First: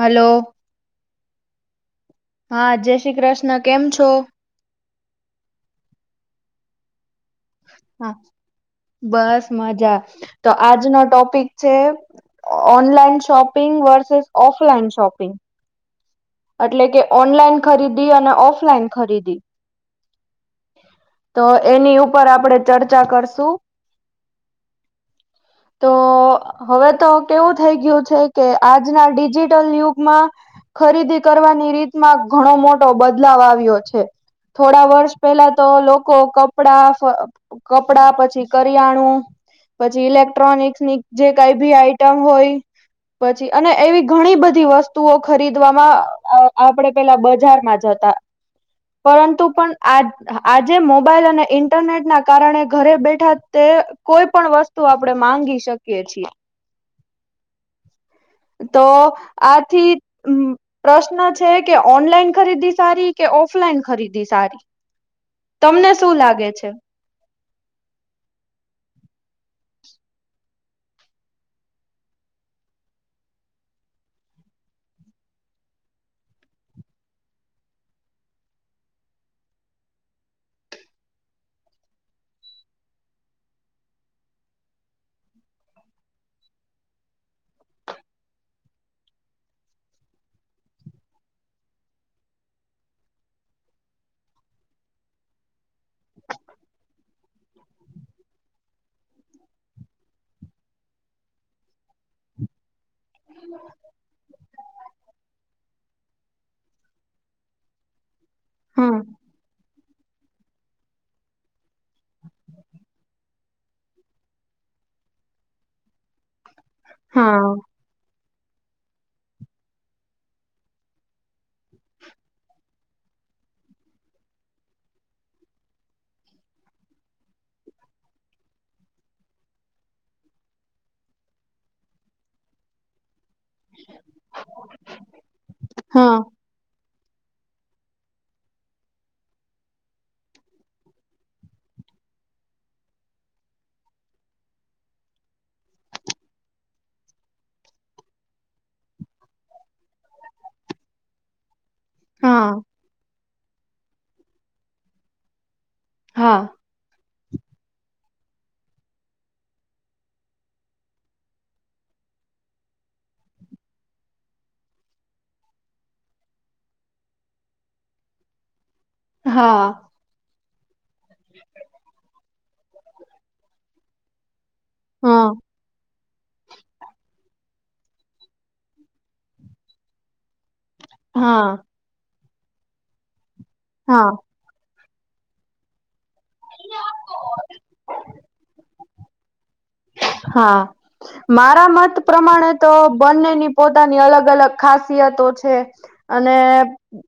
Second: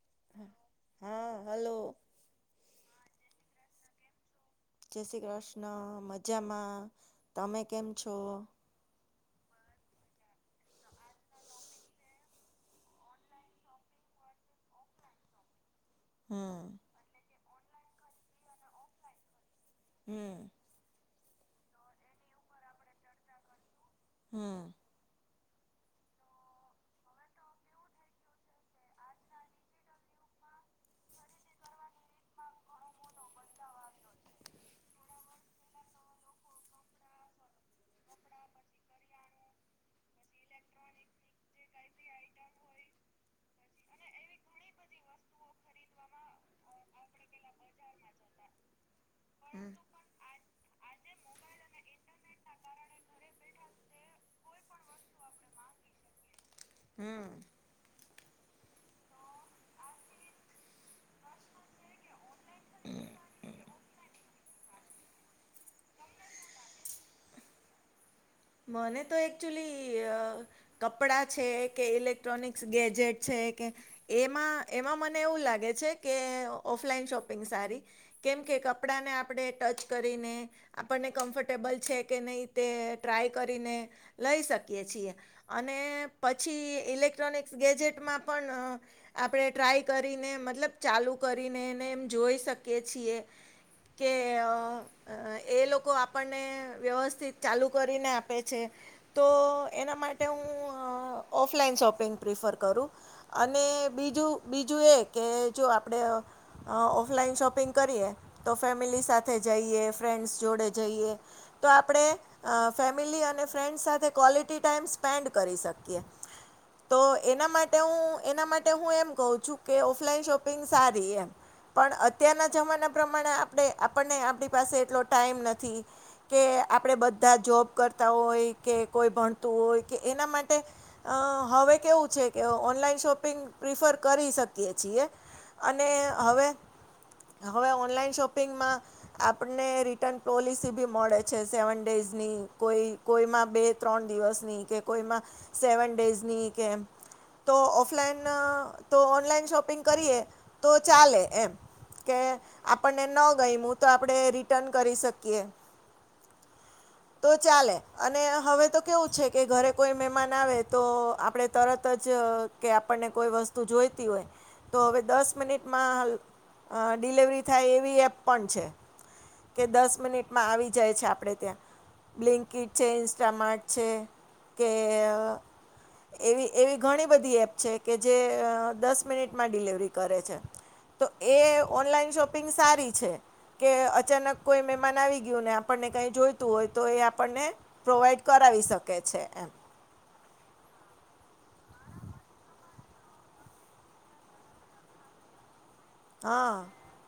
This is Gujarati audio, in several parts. હલો હા હલો હા જય શ્રી કૃષ્ણ કેમ છો જય શ્રી કૃષ્ણ મજામાં તમે કેમ હા છો બસ મજા તો આજનો ટોપિક છે ઓનલાઈન શોપિંગ વર્સેસ ઓ ઓફલાઈન શોપિંગ હમ એટલે કે ઓનલાઈન ખરીદી અને ઓફલાઈન ખરીદી હમ તો એની ઉપર આપડે ચર્ચા કરશું હમ હ તો હવે તો કેવું થઈ ગયું છે કે આજના ડિજિટલ યુગમાં ખરીદી કરવાની રીતમાં ઘણો મોટો બદલાવ આવ્યો છે થોડા વર્ષ પેલા તો લોકો કપડા કપડા પછી કરિયાણું પછી ઇલેક્ટ્રોનિકસ ની જે કઈ ભી આઈટમ હોય પછી અને એવી ઘણી બધી બધી વસ્તુઓ ખરીદવામાં આપડે પેલા બજારમાં જતા પરંતુ પણ આ આજે મોબાઈલ અને ઇન્ટરનેટ ના કારણે ઘરે બેઠા તે કોઈ પણ વસ્તુ આપણે માંગી શકીએ છીએ હમ તો આથી પ્રશ્ન છે કે ઓનલાઈન ખરીદી સારી કે ઓફલાઈન ખરીદી સારી તમને શું લાગે છે મને તો એકક્ચુલી કપડા છે કે ઇલેક્ટ્રોનિકસ ગેજેટ છે કે એમાં એમાં મને એવું લાગે છે કે ઓફલાઈન શોપિંગ સારી કેમ કેમ કે કપડાને આપણે ટચ કરીને આપણને કમ્ફર્ટેબલ છે કે નહીં તે ટ્રાય કરીને લઈ શકીએ છીએ અને પછી ઇલેક્ટ્રોનિક્સ ગેજેટમાં પણ આપણે ટ્રાય કરીને મતલબ ચાલુ કરીને એને એમ જોઈ શકીએ છીએ કે એ લોકો આપણને વ્યવસ્થિત ચાલુ કરીને આપે છે તો એના માટે હું ઓફલાઈન શોપિંગ પ્રિફર કરું અને બીજું બીજું એ કે જો આપડે અ ઓફલાઈન શોપિંગ કરીએ તો ફેમિલી સાથે જઈએ ફ્રેન્ડ્સ જોડે જઈએ તો આપણે ફેમિલી અને ફ્રેન્ડ્સ સાથે ક્વૉલિટી ટાઈમ સ્પેન્ડ કરી શકીએ તો એના હા માટે હું એના માટે હું એમ કું છું કે ઓફલાઈન શોપિંગ સારી એમ પણ અત્યારના જમાના પ્રમાણે આપણે આપણને આપણી પાસે એટલો ટાઈમ નથી કે આપડે બધા બધા જોબ કરતા હોય કે કોઈ ભણતું હોય કે એના માટે અ હવે કેવું છે ઓનલાન શોપિંગ પ્રિફર કરી શકીએ છીએ અને હા હવે હવે ઓનલાઈન શોપિંગમાં આપને રિટર્ન પોલિસી ભી મળે છે સેવન ડેઝ ની કોઈ કોઈમાં બે ત્રણ દિવસની કે કોઈમાં સેવન ડેઝની કે તો ઓફલાઈન તો ઓનલાઈન શોપિંગ કરીએ તો ચાલે એમ કે હા આપણને ન ગઈમું તો આપણે રિટર્ન કરી શકીએ હા તો ચાલે અને હવે તો કેવું છે કે ઘરે કોઈ મહેમાન આવે તો આપડે તરત જ કે આપણને કોઈ વસ્તુ જોઈતી હોય તો હવે દસ મિનિટમાં અ ડિલેવરી થાય એવી એપ પણ છે કે હા દસ મિનિટમાં આવી જાય છે આપડે ત્યાં બ્લિંકિટ છે ઇન્સ્ટમાર્ટ છે કે હા એવી એવી ઘણી બધી એપ છે કે જે દસ મિનિટમાં ડિલિવરી કરે છે તો એ હા ઓનલાઈન શોપ કોય આપ ક હા અચાનક કોઈ મેહમાન આવી ગયો ને કઈ બોઈબે તો એ આપણને પ્રોવાઈડ કરાવી શકે છે એમ હ હા મારા મત પ્રમાણે તો બંનેની પોતાની અલગ અલગ ખાસિયત છે અને હા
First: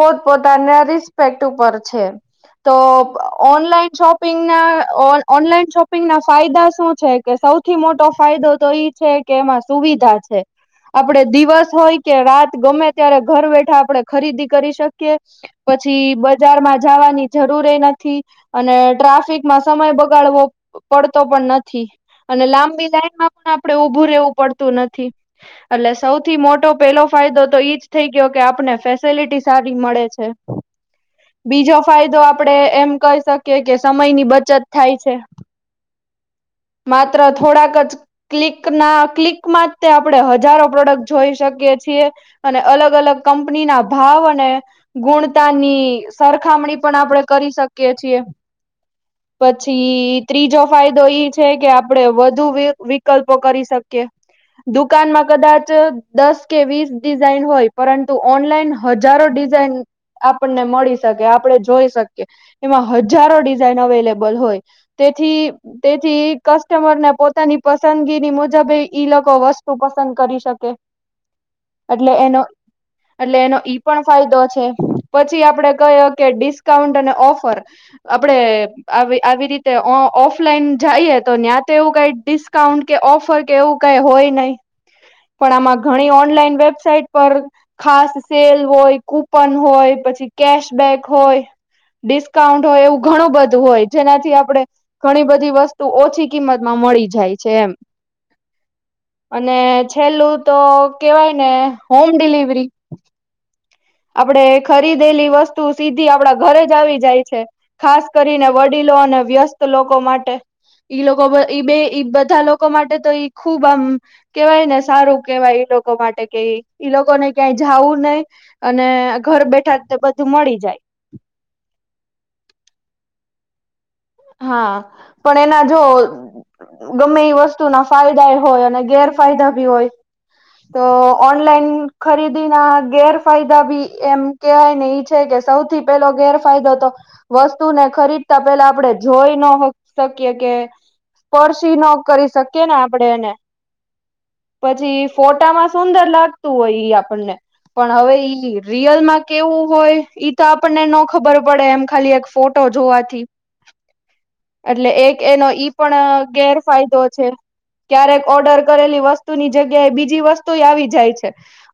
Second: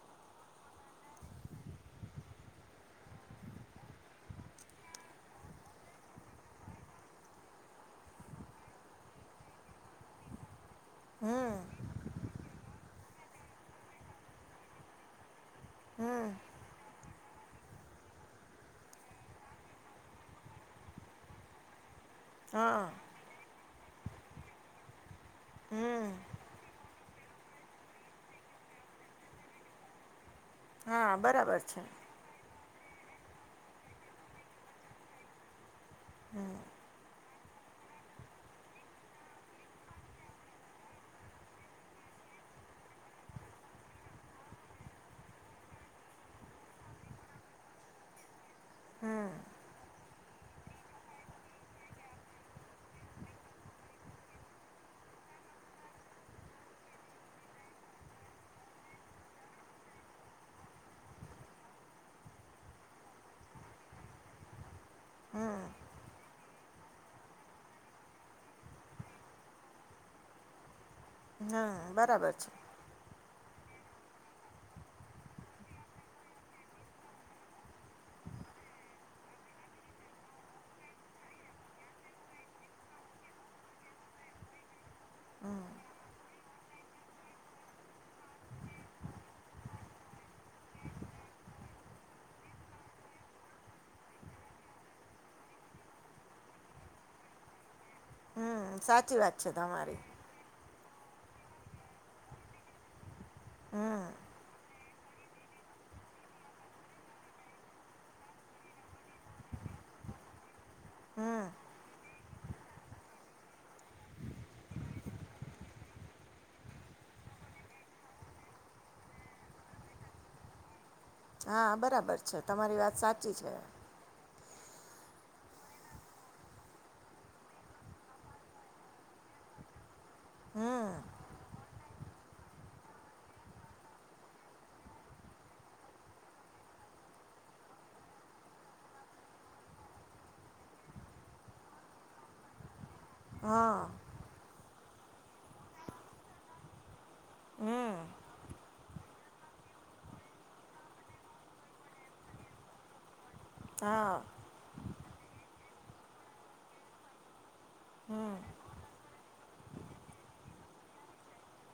પોત પોતાના રિસ્પેક્ટ ઉપર છે તો ઓનલાઈન શોપિંગ ના ઓનલાઈન શોપિંગ ના ફાયદા શું છે કે સૌથી મોટો ફાયદો તો ઈ છે કે એમાં સુવિધા છે આપડે દિવસ હોય કે રાત ગમે અ્યારે ઘર બેઠા આપડે ખરીદી કરી શકીએ પછી બજારમાં જવાની જરૂરી નથી અને ટ્રાફિકમાં સમય બગાડવો પડતો પણ નથી અને હા લાંબી લાઈનમાં પણ આપડે ઉઊભું રહેેવું પડતું નથી એટલે હમ સૌથી મોટો પેલો ફાયદો તો ઈજ થઈ ગયો કે આપને ફેસિલિટી સારી મળે છે હા બરાબર છે આપડે એમ કહી શકીએ કે સમય ની બચત થાય છે હમ માત્ર થોડાક જ ક્લિક ના ક્લિકમાં તે આપડણે હજારો પ્રોડક્ટ જોઈ શકી અને અલગ અલગ કંપની ના ભાવ અને ગુણતાની સરખામ આપણે કરી શકીએ છી પછી ત્રીજો ફાયદો એ છે કે આપડે વધુ વિકલ્પો કરી શકીએ દુકાનમાં કદાચ દસ કે વીસ ડિઝઇન હોય પરંતુ ઓનલાઈન હજારો ડિઝાઇન આપણને મળી શકે આપણે જોઈ શકીએ એમાં હજારો ડિઝાઇન અવેલેબલ હોય તેથી તે કસ્ટમર ને પોતાની પસંદગી મુજબ ઈ લોકો વસ્તુ પસંદ કરી શકે હમ એટલે બરાબર એનો છે એટલે એનો ઈ પણ ફાયદો છે પછી આપડે કહયો કે ડિસ્કાઉન્ટ અને ઓફર આપડે આવી રીતે ઓફલાઈન જઈએ તો ્યાં તો એવું કઈ ડિસ્કાઉન્ટ કે ઓફર કે એવું કઈ હોય નહીિ પણ આમાં ઘણી ઓનલાઈન વેબસાઇટ પર ખાસ સેલ હોય કુપન હોય પછી કેશબેક હોય ડિસ્કાઉન્ટ હોય એવું ઘણું બધું હોય જેનાથી આપડણે ઘણી બધી વસ્તુ ઓછી કિંમતમાં મળી જાય છે એમ હમ સાચી વાત છે તમારી ું તો કેવાય ને હોમ ડિલિવરી આપડે ખરીદેલી વસ્તુ સીધી આપડા ઘરે જ આવી જાય છે ખાસ કરીને વડીલ અને વ્યસ્ત લોકો માટે ઈ લોકો ઈ બે બા લોકો માટે તો ખુબ આમ કેવાય ને સારું કેહેવાય લોકો માટે કે ઈ લોકોને કઈ જવું નહીિ અને ઘર બેઠા બધું મળી જાય હા બરાબર છે તમારી વાત સાચી છે હા પણ એના જો ગમે એ વસ્તુ ના ફાયદા એ હોય અને ગેરફાયદા ભી હોય તો હમ ઓનલાઈન ખરીદી ના ગેરફાયદા ભી એમ કહેવાય ને છે કે સૌથી પેલો ગેરફાયદો તો વસ્તુ ને ખરીદતા પેલા આપડે જોઈ ન શકીએ કે સ્પર્શી ન કરી શકીએ ને આપડે એને હા પછી ફોટામાં સુંદર લાગતું હોય આપણને પણ હમ હવે ઈ રિયલમાં કેવું હોય ઈ તો આપણને ન ખબર પડે એમ ખાલી એક ફોટો જોવાથી છ એટલે એક એનો ઈ પણ ગેરફાયદો છે ક્યારેક હમ ઓર્ડર કરેલી વસ્તુ ની જગ્યા એ બીજી વસ્તુ આવી જાય છે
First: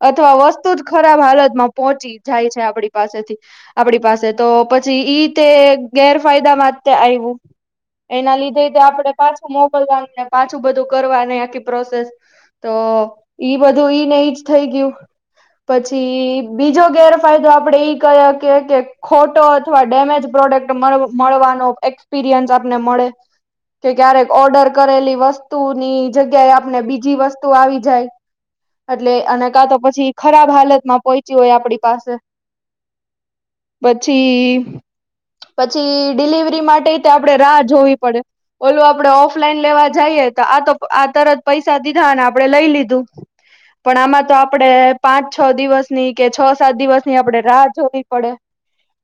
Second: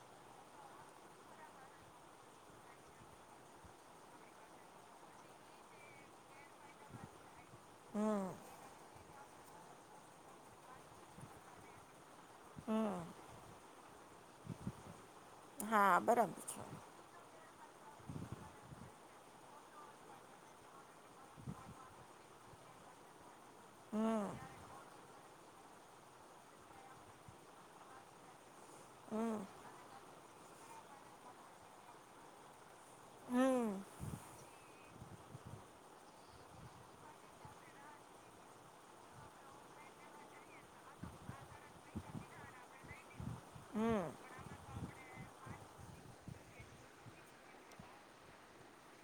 અથવા વસ્તુ જ ખરાબ હાલતમાં પોહોંચી જાય છે આપડી પાસેથી આપડી પાસે તો પછી ઈ તે ગેરફાયદા માટે આવું એના લીધે તે આપણેે પાછું મોકલવાનુંને પાછું બધું કરવા ન આખી પ્રોસેસ તો ઈ બધું ઈ ન જ થઈ ગયું હા પછી બરાબર છે બીજો ગેરફાયદો આપ આપણે ઈ કહી કે કે ખોટો અથવા ડેમેજ પ્રોડક્ટ મળવાનો એક્સપિરિયન્સ આપને મળે કે ક્યારેક ઓર્ડર કરેલી વસ્તુ ની જગ્યાએ આપને બીજી વસ્તુ આવી જાય એટલે અને કા તો પછી ખરાબ હાલતમાં પહોચી હોય આપડી પાસે હમ પછી પછી ડિલવરી માટે આપે રાહ જોવી પડે ઓલું આપડે ઓફલાઈન લેવા જઈએ તો આ તરત પૈસા દીધા ને આપડણે લઈ લીધું પણ આમાં તો આપડે પાંચ છ દિવસ ની કે છ સાત દિવસ ની આપડે રાહ જોવી પડે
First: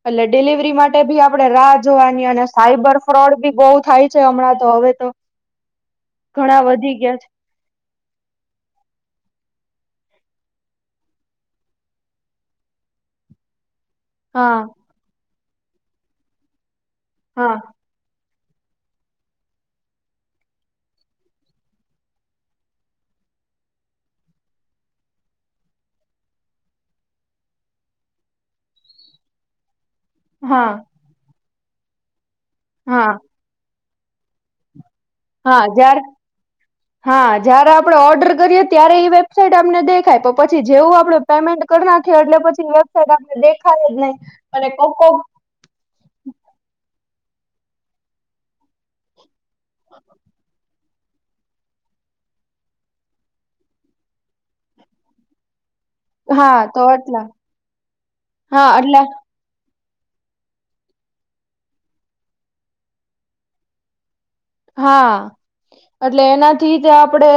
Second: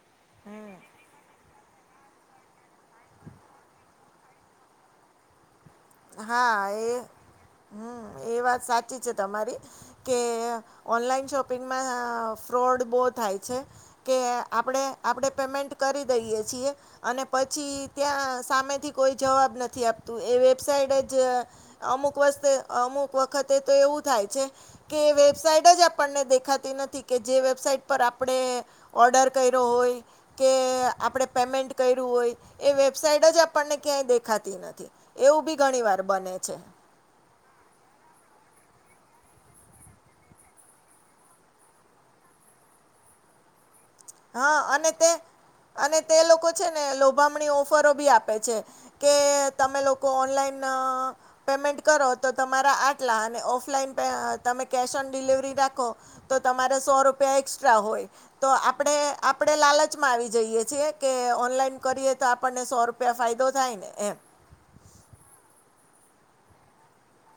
એટલે ડિલિવરી માટે ભી આપડે રાહ જોવાની અને સાઈબર ફ્રોડ બી બહુ થાય છે હમણાં તો હવે તો હા ઘણા એ વધી ગયા છે હમ એ વાત સાચી છે તમારી કે ઓનલાઈન શોપિંગમાં ફ્રોડ બહ થાય છે કે હા આપણે આપણેે પેમેન્ટ કરી દઈયએ છીએ અને હા પછી ત્યાં સામેથી કોઈ જવાબ નથી આપતું એ વેબસાઇટ જ અમુક વતે અમુક વખતે તો એવું થાય છે કે વેબસાઇટ આપણને દેખાતી નથી કે જે વેબસાઇટ પર આપણે ઓર્ડર કર્યો હોય કે હા. આપણે પેમેન્ટ કર્યું હોય એ હા વેબસાઇટ જ આપણને ક્યાંય દેખાતી નથી. એવું બી હા ઘણી જ્યારે, વાર બને છે હા જયારે આપણેે ઓર્ડર કરીએ. ત્યારે એ વેબસાઇટ આપને દેખાય તો પછી જેવું આપણે પેમેન્ટ કરી નાખીએ એટલે પછી વેબસાાઈટ આપને દેખાય જ નહીં હા અને કોક તે કોક અને તે લોકો છે ને લોભામણી ઓફરો ભી આપે છે કે તમે લોકો ઓનલાઈન પેમેન્ટ કરો તો તમારા આટલા અને ઓફલાઈન તમે કેશ ઓન ડિલિવરી રાખો તો હા તમારે સો એટલા રૂપિયા એસ્ટ્રા હોય તો, હા આપણે એટલે આપડે લાલચ આવી જઈએ છે કે ઓનલાઈન કરીએ તો આપણને સો રૂપિયા ફાયદો થાય ને એમ હા એટલે એનાથી તે આપડે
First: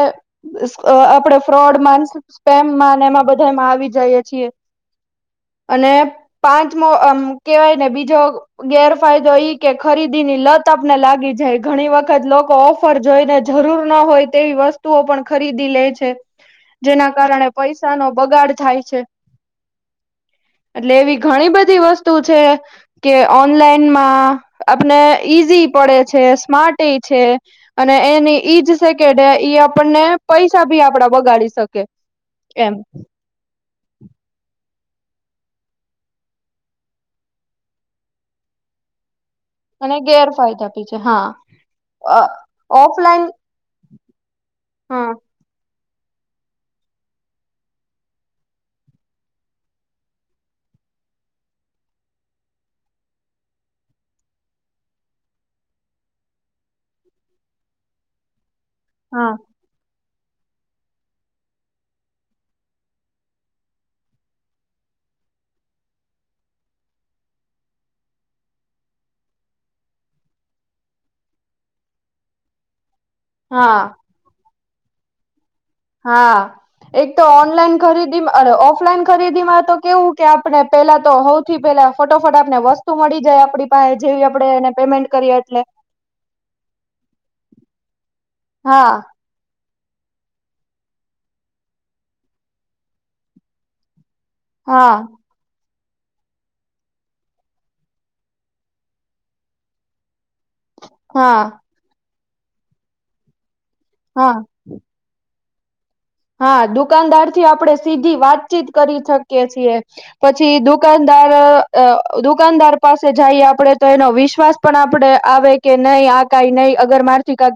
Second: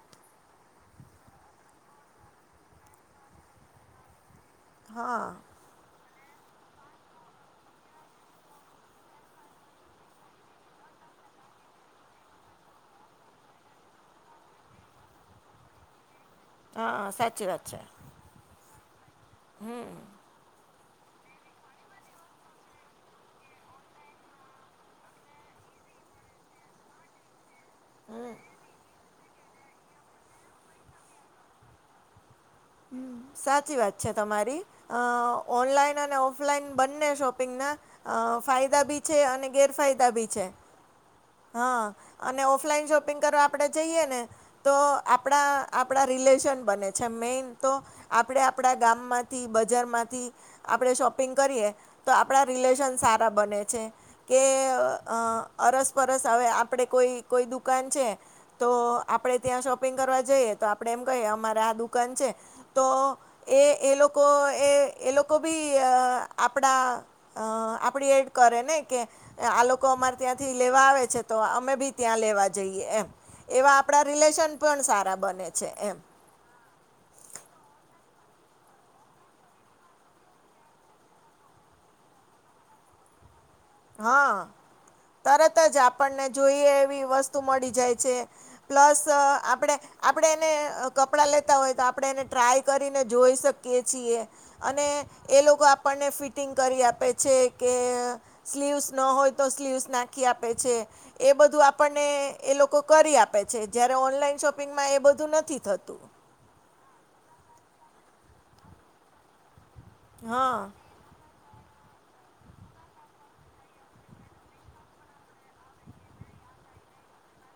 આપડે ફ્રોડમાન સ્કેમમાન એમાં બ બધા એમાં આવી જઈએ છીએ. હા અને પાંચમો આમ કેવાય ને બીજો ગેરફાયદો ઈ કે ખરીદી ની લત આપને લાગી જાય ઘણી વખત લોકો ઓફર જોઈને જરૂર ન હોય તેવી વસ્તુઓ પણ ખરીદી લે છે. જેના હા કારણે પૈસાનો બગાડ થાય છે. હમ્મ એટલે એવી ઘણી બધી વસ્તુ છે કે ઓનલાઈનમાં આપને ઈઝી પડે છે સ્માર્ટ છે અને એની ઈજ આપણને પૈસા ભી આપડા બગાડી શકે એમ હ સાચી વાત છે તમારી અ ઓનલાઈન અને ઓફલાઈન બંને શોપિંગ ના ફાયદા ભી છે અને અને ગેરફાયદા બી છે ગેરફાયદા ભી છે. હા અને ઓફલાઈન શોપિંગ કરવા આપણેે જઈએ ને તો હા આપણા આપણા રિલેશન બને છે, મેઈન તો આપણે આપણા ગામમાંથી બજાર માંથી આપણે શોપિંગ કરીએ તો આપણા રિલેશન સારા બને છે કે અસ પરસ હવે આપણે કોઈ કોઈ દુ દુકાન છે તો હા આપડે ત્યાં શોપિંગ કરવા જઈએ તો આપડે એમ કહીએ અમારે આ દુકાન છે તો એ એ લોકો એ એ લોકો ભી આપડા અ આપડી એડ કરે ને કે આ લોકો અમારે ત્યાંથી લેવા આવે છે તો અમે ભી ત્યાં લેવા એ એ એવા હા આપડા રિલેશન પણ સારા બને છે. એમ હા એક તો ઓનલાઈન ખરીદી ઓફલાઈન ખરીદીમાં તો કેવું કે આપણે પેલા તો સૌથી પેલા ફોટો ફટાક ને વસ્તુ મળી જાય આપણી પાસે જેવી હા આપણે એનેે તરત જ આપણને જોઈએ એવી વસ્તુ મળી જાય છે હા પ્લસ આપડે આપણે એને કપડાં લેતા હોય તો આપણે એને ટ્રાય કરીને જોઈ શકીએ છીએ. અને હા એ લોકો આપણને ફિટિંગ કરી આપે છે કે સ્લીવ્સ ન હોય તો સ્લીવ્સ નાખી આપે છે એ હા બધું આપણને એ લોકો કરી આપે છે જયારે હા ઓનલાઈન શોપિંગમાં એ બધું નથી થતું હા દુકાનદારથી આપડે સીધી વાતચીત કરી શકીએ છીએ. પછી હા દુકાનદાર અ દુકાનદાર પાસે જઈએ આપડે તો એનો વિશ્વાસ પણ આપડે આવે કે નહી આ કઈ નહી અગર મારથી કક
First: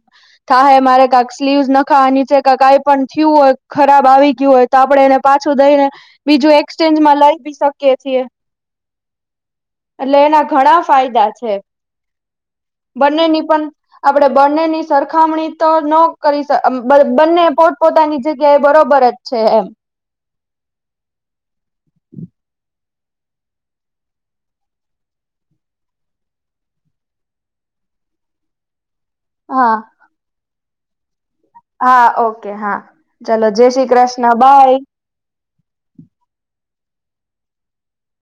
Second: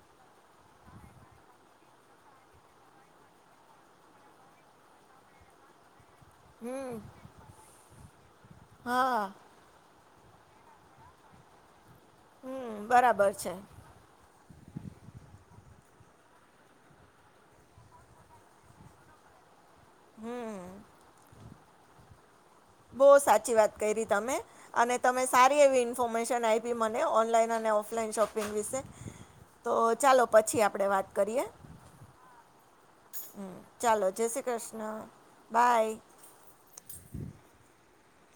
થાહે મારે કાક સ્લીવ નખાવાની છે કઈ પણ થયું હોય ખરાબ આવી ગયું હોય તો આપડે એને પાછું દઈને બીજું હમ એક્સચેન્જ માં લઈ ભી શકીએ કે છ એ હા એટલે એના ઘણા ફાયદા છે. હમ બરાબર બંનેની છે પણ આપડે બંનેની સરખામણી તો ન કરી બંને પોત પોતાની જગ્યા એ બરોબર જ છે એમ હમ્મ બહુ સાચી વાત કરી તમે અને તમે સારી એવી ઇન્ફોર્મેશન આપી મને ઓનલાઈન ઓફલાઈન શોપિંગ વિશે તો હા ચાલો પછી આપણે વાત કરીએ હા ઓકે હા ચલોો જય શ્રી ચાલો જય કૃષ્ણ શ્રી બાય કૃષ્ણ બાય